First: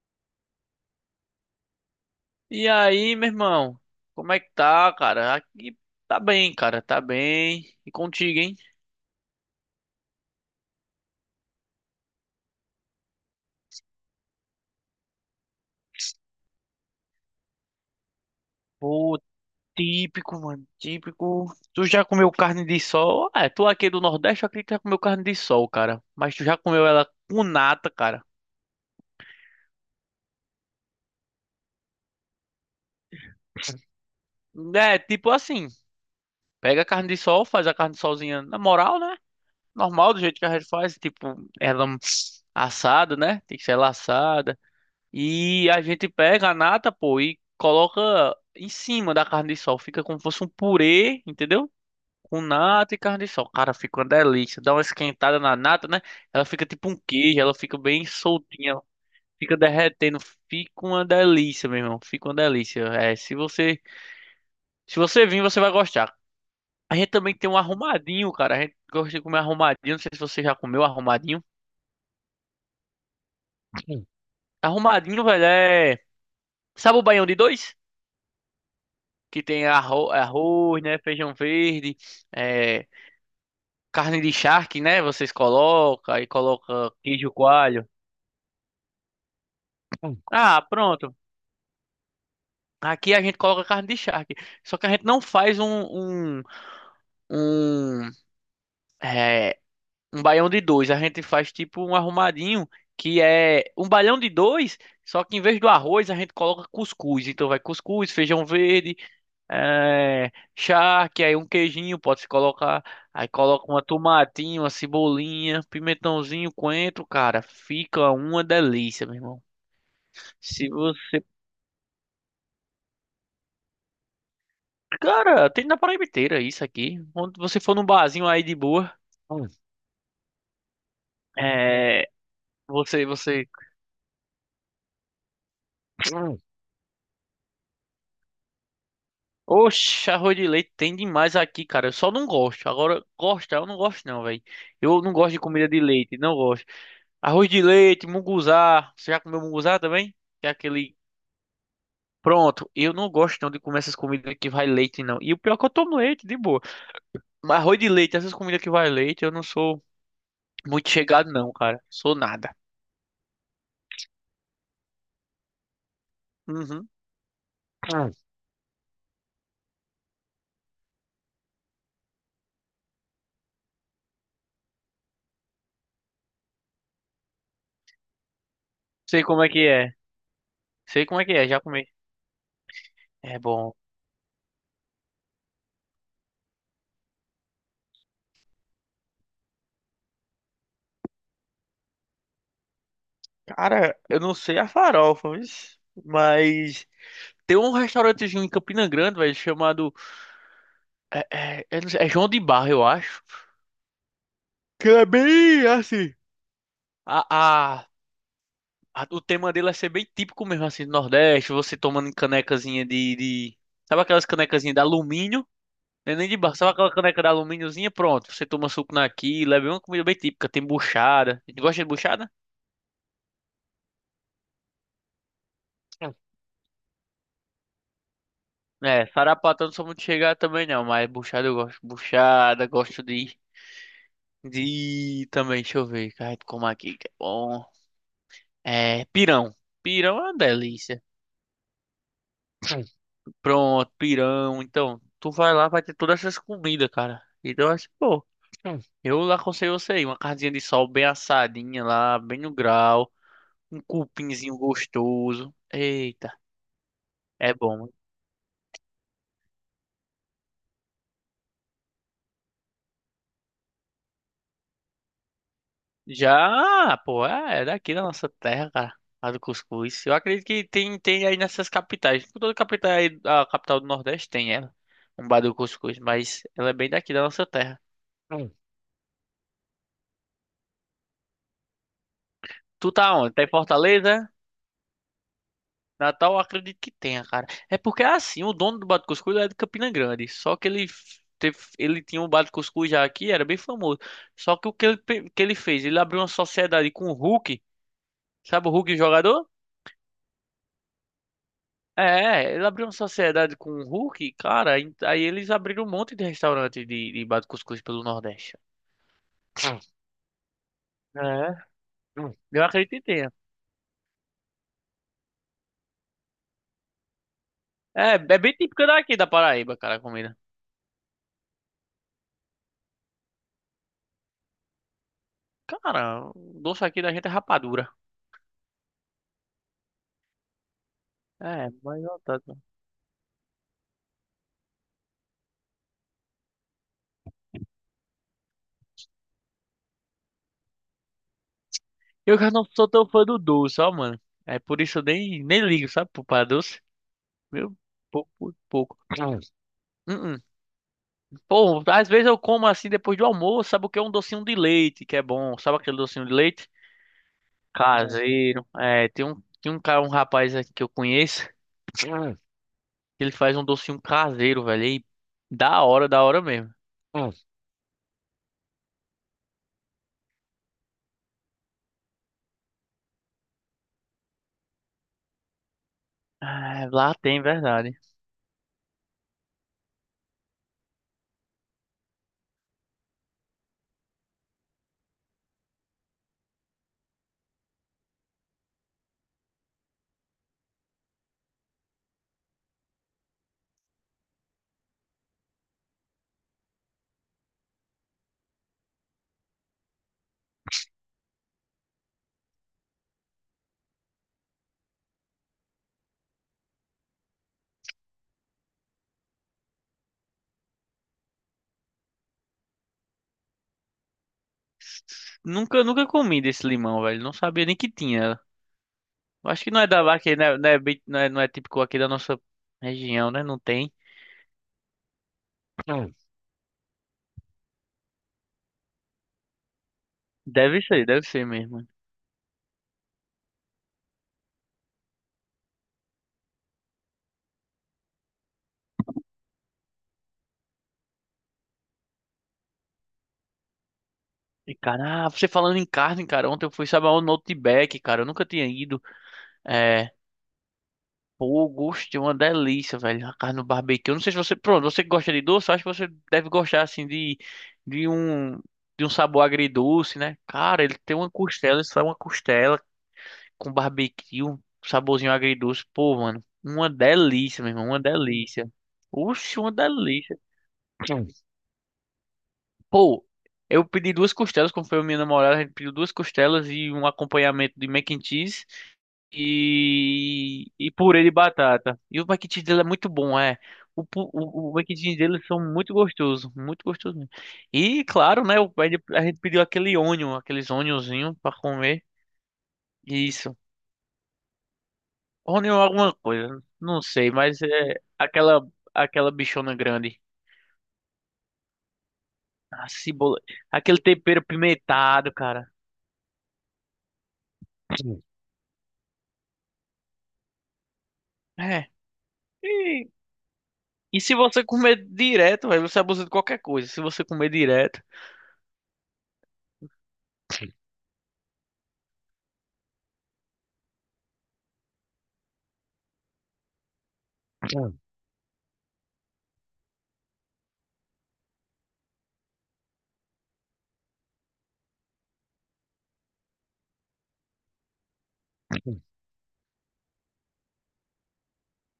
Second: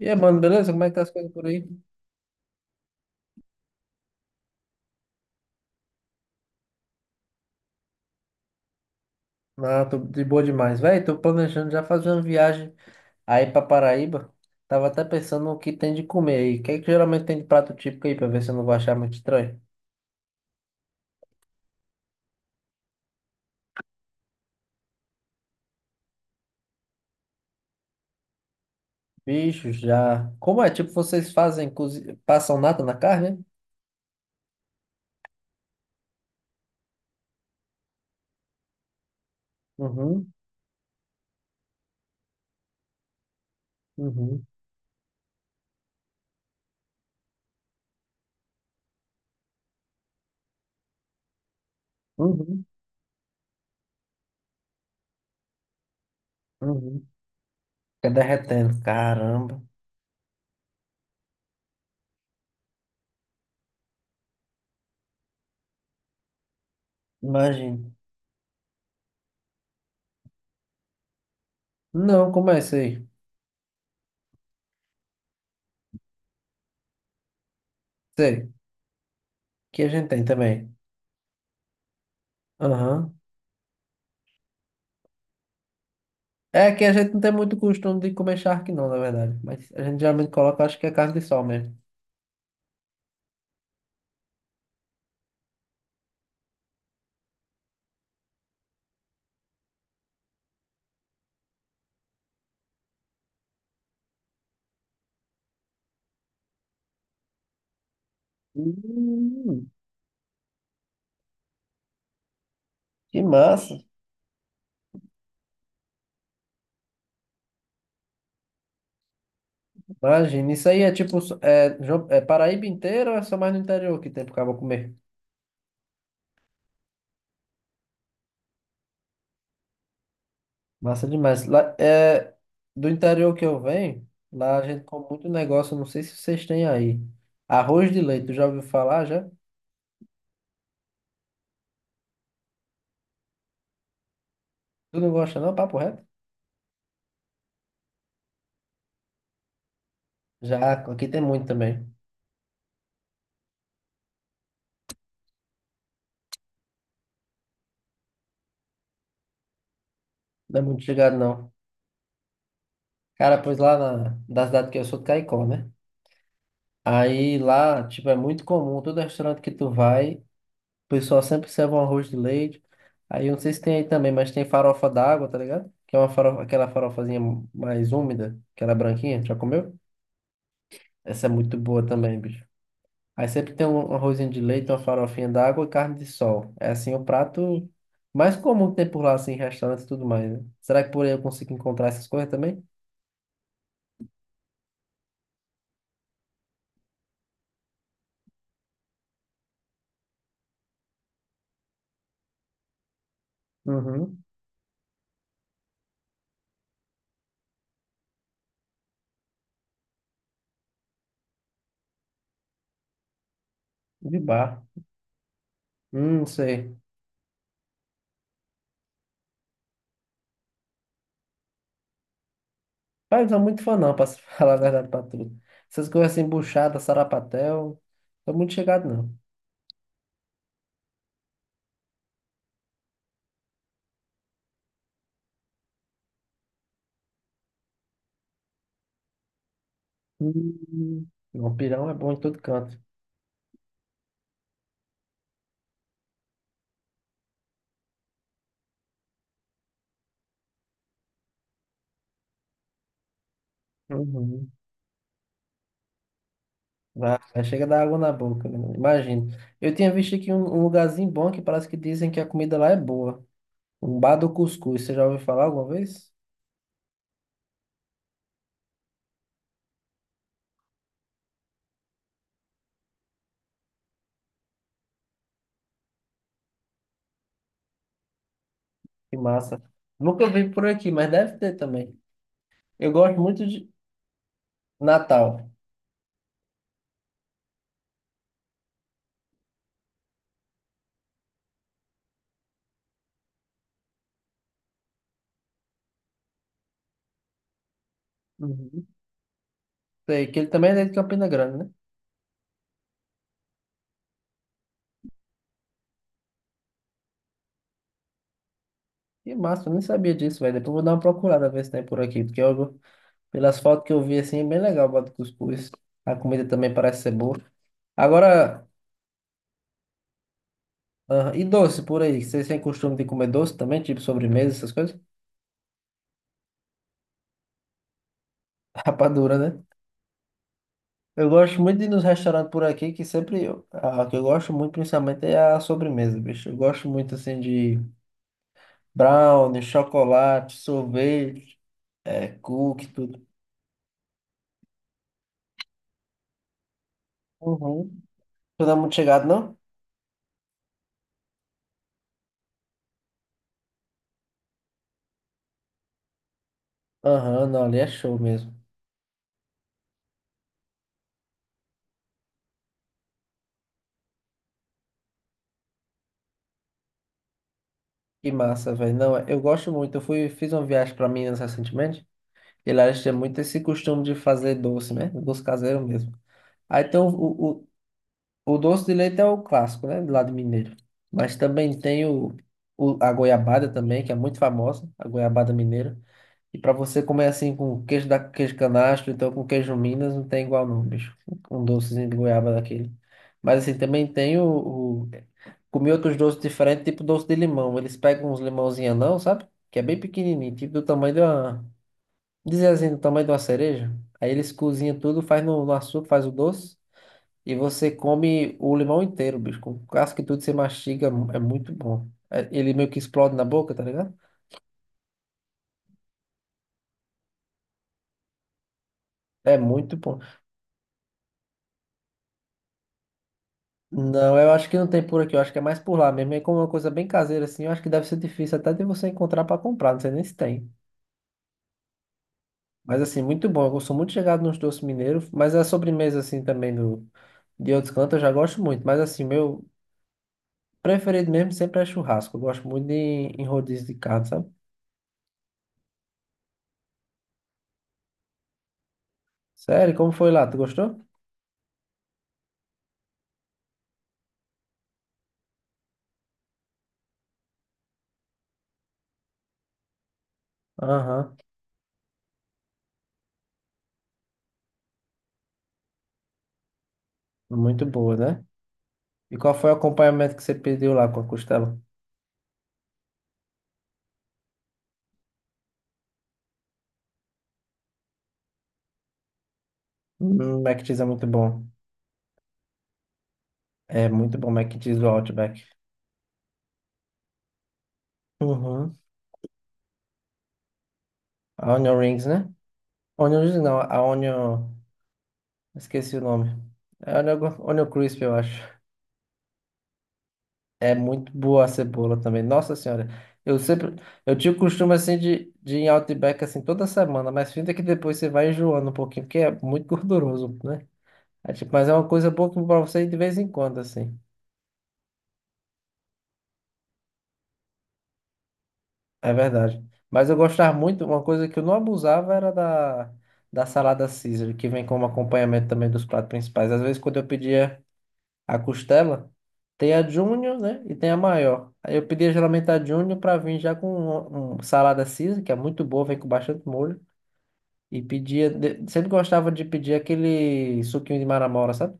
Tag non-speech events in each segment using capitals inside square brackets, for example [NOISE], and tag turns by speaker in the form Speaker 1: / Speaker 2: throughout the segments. Speaker 1: E aí, mano, beleza? Como é que tá as coisas por aí?
Speaker 2: E aí, meu irmão? Como é que tá, cara? Aqui tá bem, cara, tá bem. E contigo, hein?
Speaker 1: Ah, tô de boa demais. Véi, tô planejando já fazer uma viagem aí pra Paraíba. Tava até pensando no que tem de comer aí. O que é que geralmente tem de prato típico aí, pra ver se eu não vou achar muito
Speaker 2: Pô,
Speaker 1: estranho?
Speaker 2: típico, mano, típico. Tu já comeu carne de sol? Ah, é, tu aqui do Nordeste, eu acredito que já comeu carne de sol, cara. Mas tu já comeu ela com nata, cara.
Speaker 1: Bicho, já. Como é? Tipo, vocês fazem, passam nada na carne? Né?
Speaker 2: É, tipo assim, pega a carne de sol, faz a carne de solzinha na moral, né? Normal, do
Speaker 1: Uhum,
Speaker 2: jeito que a gente faz, tipo, ela assada, né? Tem que ser ela
Speaker 1: uhum,
Speaker 2: assada. E a gente pega a nata, pô, e coloca em cima da carne de sol. Fica como se fosse um purê, entendeu? Com
Speaker 1: uhum,
Speaker 2: nata e carne de sol. Cara, fica uma delícia. Dá uma esquentada na nata, né? Ela fica tipo um
Speaker 1: uhum.
Speaker 2: queijo, ela fica bem
Speaker 1: Fica
Speaker 2: soltinha,
Speaker 1: derretendo.
Speaker 2: fica
Speaker 1: Caramba,
Speaker 2: derretendo. Fica uma delícia, meu irmão. Fica uma delícia. É, se você, se você vir, você vai gostar. A gente também tem um
Speaker 1: imagina.
Speaker 2: arrumadinho, cara. A gente gosta de comer arrumadinho. Não sei se você já comeu arrumadinho.
Speaker 1: Não, como é isso aí?
Speaker 2: Sim. Arrumadinho, velho, é. Sabe o baião de dois?
Speaker 1: Sei,
Speaker 2: Que tem
Speaker 1: que a gente tem também.
Speaker 2: arroz, né, feijão verde, é,
Speaker 1: Aham.
Speaker 2: carne de charque, né, vocês colocam, aí
Speaker 1: É que a
Speaker 2: coloca
Speaker 1: gente não
Speaker 2: queijo
Speaker 1: tem muito
Speaker 2: coalho.
Speaker 1: costume de comer charque, não, na verdade. Mas a gente geralmente coloca,
Speaker 2: Ah,
Speaker 1: acho que é carne
Speaker 2: pronto.
Speaker 1: de sol mesmo.
Speaker 2: Aqui a gente coloca carne de charque. Só que a gente não faz um, é, um baião de dois. A gente faz tipo um arrumadinho, que é um baião de dois, só que em vez do arroz a gente coloca cuscuz. Então vai cuscuz, feijão verde,
Speaker 1: Hum.
Speaker 2: é, charque, aí um queijinho pode se colocar.
Speaker 1: Que
Speaker 2: Aí coloca
Speaker 1: massa!
Speaker 2: uma tomatinho, uma cebolinha, pimentãozinho, coentro, cara. Fica uma delícia, meu irmão.
Speaker 1: Imagina, isso
Speaker 2: Se
Speaker 1: aí é tipo,
Speaker 2: você.
Speaker 1: é, é Paraíba inteira ou é só mais no interior que tem pro cabo comer?
Speaker 2: Cara, tem na Paraíba inteira isso aqui. Quando você for num barzinho aí de boa, hum.
Speaker 1: Massa demais. Lá,
Speaker 2: É.
Speaker 1: é, do
Speaker 2: Você,
Speaker 1: interior que
Speaker 2: você.
Speaker 1: eu venho, lá a gente come muito negócio, não sei se
Speaker 2: Hum.
Speaker 1: vocês têm aí. Arroz de leite, tu já ouviu falar já?
Speaker 2: Oxe, arroz de leite tem demais aqui, cara. Eu só não gosto. Agora, gostar, eu não gosto, não, velho.
Speaker 1: Tu
Speaker 2: Eu
Speaker 1: não
Speaker 2: não gosto
Speaker 1: gosta
Speaker 2: de
Speaker 1: não,
Speaker 2: comida
Speaker 1: papo
Speaker 2: de
Speaker 1: reto?
Speaker 2: leite, não gosto. Arroz de leite, munguzá. Você já comeu munguzá também? Que é
Speaker 1: Já,
Speaker 2: aquele.
Speaker 1: aqui tem muito também.
Speaker 2: Pronto, eu não gosto não de comer essas comidas que vai leite, não. E o pior é que eu tomo leite, de boa. Mas arroz de leite, essas comidas que vai leite, eu não sou
Speaker 1: Não é muito
Speaker 2: muito
Speaker 1: chegado
Speaker 2: chegado,
Speaker 1: não.
Speaker 2: não, cara. Sou nada.
Speaker 1: Cara, pois da cidade que eu sou de Caicó, né?
Speaker 2: Uhum.
Speaker 1: Aí lá, tipo,
Speaker 2: Hum.
Speaker 1: é muito comum, todo restaurante que tu vai, o pessoal sempre serve um arroz de leite. Aí eu não sei se tem aí também, mas tem farofa d'água, tá ligado? Que é uma farofa, aquela farofazinha mais úmida, aquela branquinha,
Speaker 2: Sei
Speaker 1: já
Speaker 2: como é que
Speaker 1: comeu?
Speaker 2: é. Sei como é
Speaker 1: Essa é
Speaker 2: que é,
Speaker 1: muito
Speaker 2: já comi.
Speaker 1: boa também, bicho. Aí
Speaker 2: É
Speaker 1: sempre tem
Speaker 2: bom.
Speaker 1: um arrozinho de leite, uma farofinha d'água e carne de sol. É assim o prato mais comum que tem por lá, assim, em restaurantes e tudo mais, né? Será que por aí eu consigo encontrar essas coisas também?
Speaker 2: Cara, eu não sei a farofa, mas tem um restaurantezinho em Campina Grande, velho, chamado. Eu não sei, é João de Barro, eu acho.
Speaker 1: Uhum.
Speaker 2: Que é bem assim. A, o tema dele é ser bem típico mesmo, assim, do Nordeste, você tomando canecazinha de... Sabe
Speaker 1: De
Speaker 2: aquelas
Speaker 1: bar.
Speaker 2: canecazinhas de alumínio? Não é nem de barro, sabe
Speaker 1: Sei.
Speaker 2: aquela caneca de alumíniozinha? Pronto, você toma suco naquilo, é bem uma comida bem típica, tem buchada. Tu gosta de buchada?
Speaker 1: Pai, não sou muito fã não, pra se [LAUGHS] falar a verdade pra tu. Essas coisas
Speaker 2: Hum.
Speaker 1: assim, buchada, sarapatel, tô muito chegado
Speaker 2: É,
Speaker 1: não.
Speaker 2: sarapatel não sou muito chegar também não, mas buchada eu gosto. Buchada, gosto de... De... também, deixa eu ver, cara, como aqui, que é bom. É, pirão. Pirão é uma delícia.
Speaker 1: Hum. Não, pirão é bom em todo canto.
Speaker 2: Pronto, pirão. Então, tu vai lá, vai ter todas essas comidas, cara. Então, acho que, pô, eu lá aconselho você aí, uma carninha de sol bem assadinha lá, bem no grau, um
Speaker 1: Uhum.
Speaker 2: cupinzinho gostoso. Eita,
Speaker 1: Vai, vai,
Speaker 2: é
Speaker 1: chega da
Speaker 2: bom. Hein?
Speaker 1: água na boca, menino. Imagina. Eu tinha visto aqui um lugarzinho bom que parece que dizem que a comida lá é boa. Um bar do cuscuz, você já ouviu falar alguma vez?
Speaker 2: Já, pô, é daqui da nossa terra, cara. A do cuscuz. Eu acredito que tem aí nessas capitais. Toda capital aí, a capital do Nordeste tem ela. Um bar do cuscuz, mas ela é bem daqui da nossa terra. Hum.
Speaker 1: Que massa. Nunca vi por aqui, mas deve ter também. Eu
Speaker 2: Tu tá
Speaker 1: gosto
Speaker 2: onde? Tá
Speaker 1: muito
Speaker 2: em
Speaker 1: de
Speaker 2: Fortaleza?
Speaker 1: Natal.
Speaker 2: Natal eu acredito que tenha, cara. É porque é assim, o dono do Bate Cuscuz é de Campina Grande. Só que ele teve, ele tinha um Bate Cuscuz já aqui, era bem famoso. Só que o que ele, que ele fez? Ele abriu uma sociedade com o Hulk. Sabe o
Speaker 1: Uhum.
Speaker 2: Hulk jogador?
Speaker 1: Sei, que ele também é de Campina Grande, né?
Speaker 2: É, ele abriu uma sociedade com o Hulk, cara. Aí eles abriram um monte de restaurante de Bate Cuscuz pelo Nordeste.
Speaker 1: Que massa, eu nem sabia disso, velho. Depois eu vou dar uma procurada,
Speaker 2: É.
Speaker 1: ver se tem por aqui.
Speaker 2: Eu acredito que tenha.
Speaker 1: Pelas fotos que eu vi, assim, é bem legal o bode cuscuz. A comida também parece ser boa.
Speaker 2: É, é bem
Speaker 1: Agora,
Speaker 2: típico daqui da Paraíba, cara, a comida.
Speaker 1: ah, e doce por aí? Vocês têm costume de comer doce também? Tipo sobremesa, essas coisas?
Speaker 2: Cara, o doce aqui da gente é rapadura.
Speaker 1: [LAUGHS] Rapadura, né? Eu gosto
Speaker 2: É,
Speaker 1: muito de ir
Speaker 2: mas
Speaker 1: nos
Speaker 2: não
Speaker 1: restaurantes
Speaker 2: tanto.
Speaker 1: por aqui, que sempre. A que eu gosto muito, principalmente, é a sobremesa, bicho. Eu gosto muito, assim, de brownie, chocolate, sorvete, é,
Speaker 2: Eu já não
Speaker 1: cookie,
Speaker 2: sou tão fã
Speaker 1: tudo.
Speaker 2: do doce, ó, mano. É por isso eu nem ligo, sabe, pra doce. Meu,
Speaker 1: Uhum.
Speaker 2: pouco,
Speaker 1: Tu não é muito
Speaker 2: pouco.
Speaker 1: chegado, não?
Speaker 2: Hum, hum. Pô, às vezes eu como assim depois do almoço, sabe o que é um docinho de leite, que é bom. Sabe aquele docinho de leite? Hum.
Speaker 1: Aham, não, ali é show mesmo.
Speaker 2: Caseiro. É, tem um cara, um rapaz aqui que eu conheço, que ele faz um docinho caseiro, velho. E da hora mesmo.
Speaker 1: Que massa, velho. Não, é, eu gosto muito. Fiz uma viagem pra Minas recentemente, e lá eles têm muito esse costume de fazer doce, né? Doce caseiro mesmo. Aí
Speaker 2: Ah,
Speaker 1: tem
Speaker 2: lá tem, verdade.
Speaker 1: o doce de leite é o clássico, né? Do lado mineiro. Mas também tem a goiabada também, que é muito famosa, a goiabada mineira. E para você comer assim com queijo canastro, então com queijo Minas, não tem igual não, bicho. Um docezinho de goiaba daquele. Mas assim, também tem comi outros doces diferentes, tipo doce de limão. Eles pegam uns limãozinhos anão, sabe? Que é bem pequenininho, tipo do tamanho de uma... Dizer assim, do tamanho de uma cereja. Aí eles cozinham tudo, faz no açúcar, faz o doce. E você come o limão inteiro, bicho. Com casca e tudo, você mastiga, é muito bom. Ele meio que explode na boca, tá ligado?
Speaker 2: Nunca comi desse limão, velho. Não sabia nem que tinha. Eu
Speaker 1: É
Speaker 2: acho que não é
Speaker 1: muito
Speaker 2: da
Speaker 1: bom.
Speaker 2: aqui, né? Não é, não é, não é típico aqui da nossa região, né? Não tem.
Speaker 1: Não, eu acho que não tem por aqui, eu acho que é mais por lá
Speaker 2: Não.
Speaker 1: mesmo. É como uma coisa bem caseira, assim, eu acho que deve ser difícil até de você encontrar pra comprar, não sei nem se tem.
Speaker 2: Deve ser mesmo.
Speaker 1: Mas assim, muito bom. Eu sou muito chegado nos doces mineiros, mas a sobremesa, assim, também do, de outros cantos eu já gosto muito. Mas assim, meu preferido mesmo sempre é churrasco. Eu gosto muito de, em rodízio de carne, sabe?
Speaker 2: E, cara, ah, você falando em carne, cara, ontem eu fui, sabe, aonde? No Outback, cara, eu nunca tinha ido.
Speaker 1: Sério,
Speaker 2: É,
Speaker 1: como foi lá? Tu gostou?
Speaker 2: pô, gostei, uma delícia, velho, a carne no barbecue. Eu não sei se você, pronto, você que gosta de doce, eu acho que você deve gostar, assim, de, de um, de um sabor agridoce, né? Cara, ele tem uma
Speaker 1: Aham.
Speaker 2: costela, isso é uma costela, com barbecue, um saborzinho agridoce. Pô, mano, uma delícia, meu
Speaker 1: Muito
Speaker 2: irmão, uma
Speaker 1: boa, né?
Speaker 2: delícia.
Speaker 1: E qual
Speaker 2: Oxe,
Speaker 1: foi
Speaker 2: uma
Speaker 1: o acompanhamento
Speaker 2: delícia.
Speaker 1: que você pediu lá com a
Speaker 2: [CLEARS THROAT]
Speaker 1: costela?
Speaker 2: Pô, eu pedi duas costelas, como foi a minha namorada, a gente pediu duas costelas e um acompanhamento de mac and cheese e,
Speaker 1: Mac
Speaker 2: e
Speaker 1: Cheese é
Speaker 2: purê
Speaker 1: muito
Speaker 2: de
Speaker 1: bom.
Speaker 2: batata. E o mac and cheese dele é muito bom, é.
Speaker 1: É muito bom Mac
Speaker 2: O
Speaker 1: and
Speaker 2: mac and
Speaker 1: Cheese do
Speaker 2: cheese deles são
Speaker 1: Outback.
Speaker 2: muito gostosos mesmo. E claro, né, a
Speaker 1: Uhum.
Speaker 2: gente pediu aquele onion, aqueles onionzinho pra
Speaker 1: A Onion
Speaker 2: comer.
Speaker 1: Rings, né? Onion
Speaker 2: Isso.
Speaker 1: Rings não, a Onion...
Speaker 2: Rony ou alguma
Speaker 1: Esqueci o nome.
Speaker 2: coisa, não
Speaker 1: É
Speaker 2: sei,
Speaker 1: Onion,
Speaker 2: mas
Speaker 1: Onion
Speaker 2: é
Speaker 1: Crisp, eu acho.
Speaker 2: aquela aquela bichona grande,
Speaker 1: É muito boa a cebola também. Nossa
Speaker 2: a
Speaker 1: Senhora.
Speaker 2: cebola,
Speaker 1: Eu sempre...
Speaker 2: aquele
Speaker 1: Eu
Speaker 2: tempero
Speaker 1: tinha o costume, assim,
Speaker 2: pimentado, cara.
Speaker 1: de ir em Outback, assim, toda semana. Mas finta que depois
Speaker 2: Sim.
Speaker 1: você vai enjoando um pouquinho, porque é muito gorduroso, né? É, tipo, mas
Speaker 2: É.
Speaker 1: é uma coisa boa que pra você ir
Speaker 2: E,
Speaker 1: de vez em quando, assim.
Speaker 2: e se você comer direto, velho, você abusa de qualquer coisa. Se você comer direto.
Speaker 1: É verdade. Mas eu gostava muito, uma coisa que eu não abusava era da salada Caesar, que vem como acompanhamento também dos pratos principais. Às vezes, quando eu pedia a costela, tem a Júnior, né? E tem a maior. Aí eu pedia geralmente a Júnior para vir já com um salada Caesar, que é muito boa, vem com bastante molho. E pedia, sempre gostava de pedir aquele suquinho de maramora, sabe?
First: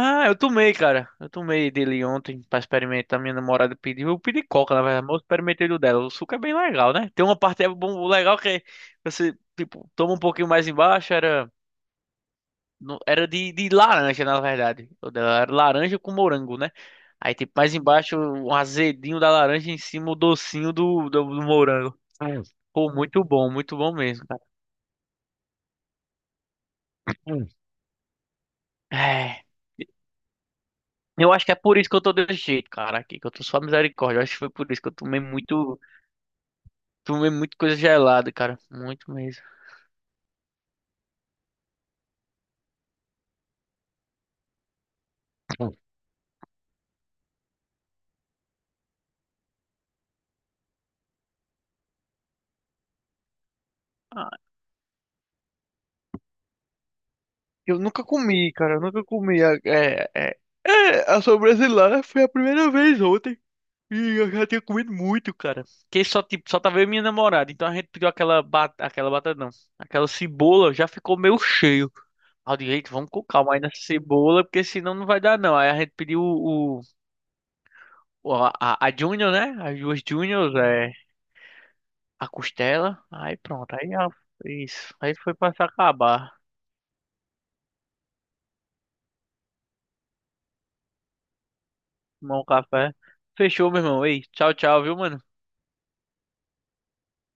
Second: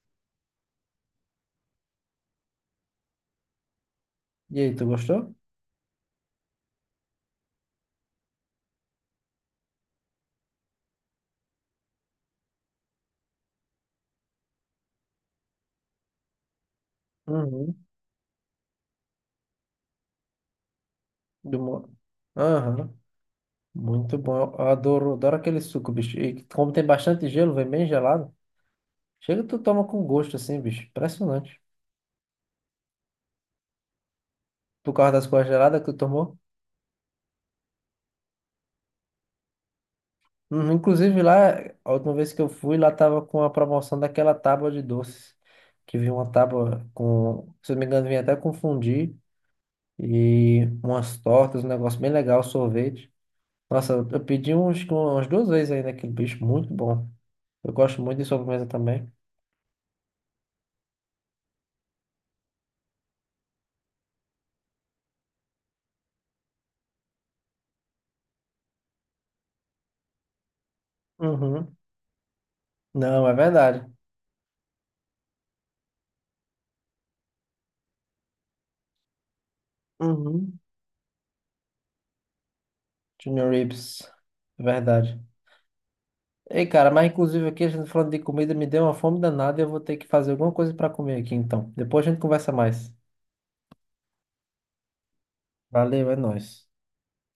Speaker 2: Ah, eu tomei, cara. Eu tomei dele ontem pra experimentar. Minha namorada pediu. Eu pedi
Speaker 1: E
Speaker 2: coca,
Speaker 1: aí,
Speaker 2: na
Speaker 1: tu
Speaker 2: verdade, mas eu
Speaker 1: gostou?
Speaker 2: experimentei do dela. O suco é bem legal, né? Tem uma parte é bom, legal que você, tipo, toma um pouquinho mais embaixo. Era, era de laranja, na verdade. O dela era laranja com morango, né? Aí, tipo, mais
Speaker 1: Uhum.
Speaker 2: embaixo, o azedinho da laranja, em cima, o docinho do
Speaker 1: Do molho.
Speaker 2: morango. Hum. Pô, muito bom
Speaker 1: Muito
Speaker 2: mesmo, cara.
Speaker 1: bom. Eu adoro, adoro aquele suco, bicho. E como tem bastante
Speaker 2: Hum.
Speaker 1: gelo, vem bem gelado. Chega,
Speaker 2: É,
Speaker 1: tu toma com gosto, assim, bicho.
Speaker 2: eu acho que é
Speaker 1: Impressionante.
Speaker 2: por isso que eu tô desse jeito, cara, aqui, que eu tô só misericórdia. Eu acho que foi por isso que
Speaker 1: Por
Speaker 2: eu
Speaker 1: causa das coisas geladas que tu tomou.
Speaker 2: tomei muito coisa gelada, cara. Muito mesmo.
Speaker 1: Uhum. Inclusive, lá, a última vez que eu fui, lá tava com a promoção daquela tábua de doces. Que vinha uma tábua com, se eu não me engano, vinha até confundir. E umas tortas, um negócio bem legal, sorvete. Nossa, eu
Speaker 2: Ah,
Speaker 1: pedi uns, umas duas vezes aí naquele bicho. Muito bom. Eu
Speaker 2: eu
Speaker 1: gosto
Speaker 2: nunca
Speaker 1: muito de
Speaker 2: comi,
Speaker 1: sobremesa
Speaker 2: cara. Eu nunca
Speaker 1: também.
Speaker 2: comi. A sobremesa lá foi a primeira vez ontem. Ih, eu já tinha comido muito, cara. Que só, tipo, só tava eu e minha namorada. Então a gente pediu aquela batata não. Aquela cebola já ficou meio
Speaker 1: Uhum.
Speaker 2: cheio. Ao direito vamos com
Speaker 1: Não, é
Speaker 2: calma aí nessa
Speaker 1: verdade.
Speaker 2: cebola, porque senão não vai dar não. Aí a gente pediu a Junior, né? As duas Juniors,
Speaker 1: Uhum.
Speaker 2: é, a costela. Aí
Speaker 1: Junior
Speaker 2: pronto,
Speaker 1: Ribs, é
Speaker 2: isso. Aí
Speaker 1: verdade.
Speaker 2: foi pra se acabar.
Speaker 1: Ei, cara, mas inclusive aqui a gente falando de comida me deu uma fome danada e eu vou ter que fazer alguma coisa pra comer aqui então. Depois a gente
Speaker 2: Tomar um
Speaker 1: conversa mais.
Speaker 2: café. Fechou, meu irmão. Ei, tchau, tchau, viu, mano?
Speaker 1: Valeu, é nóis.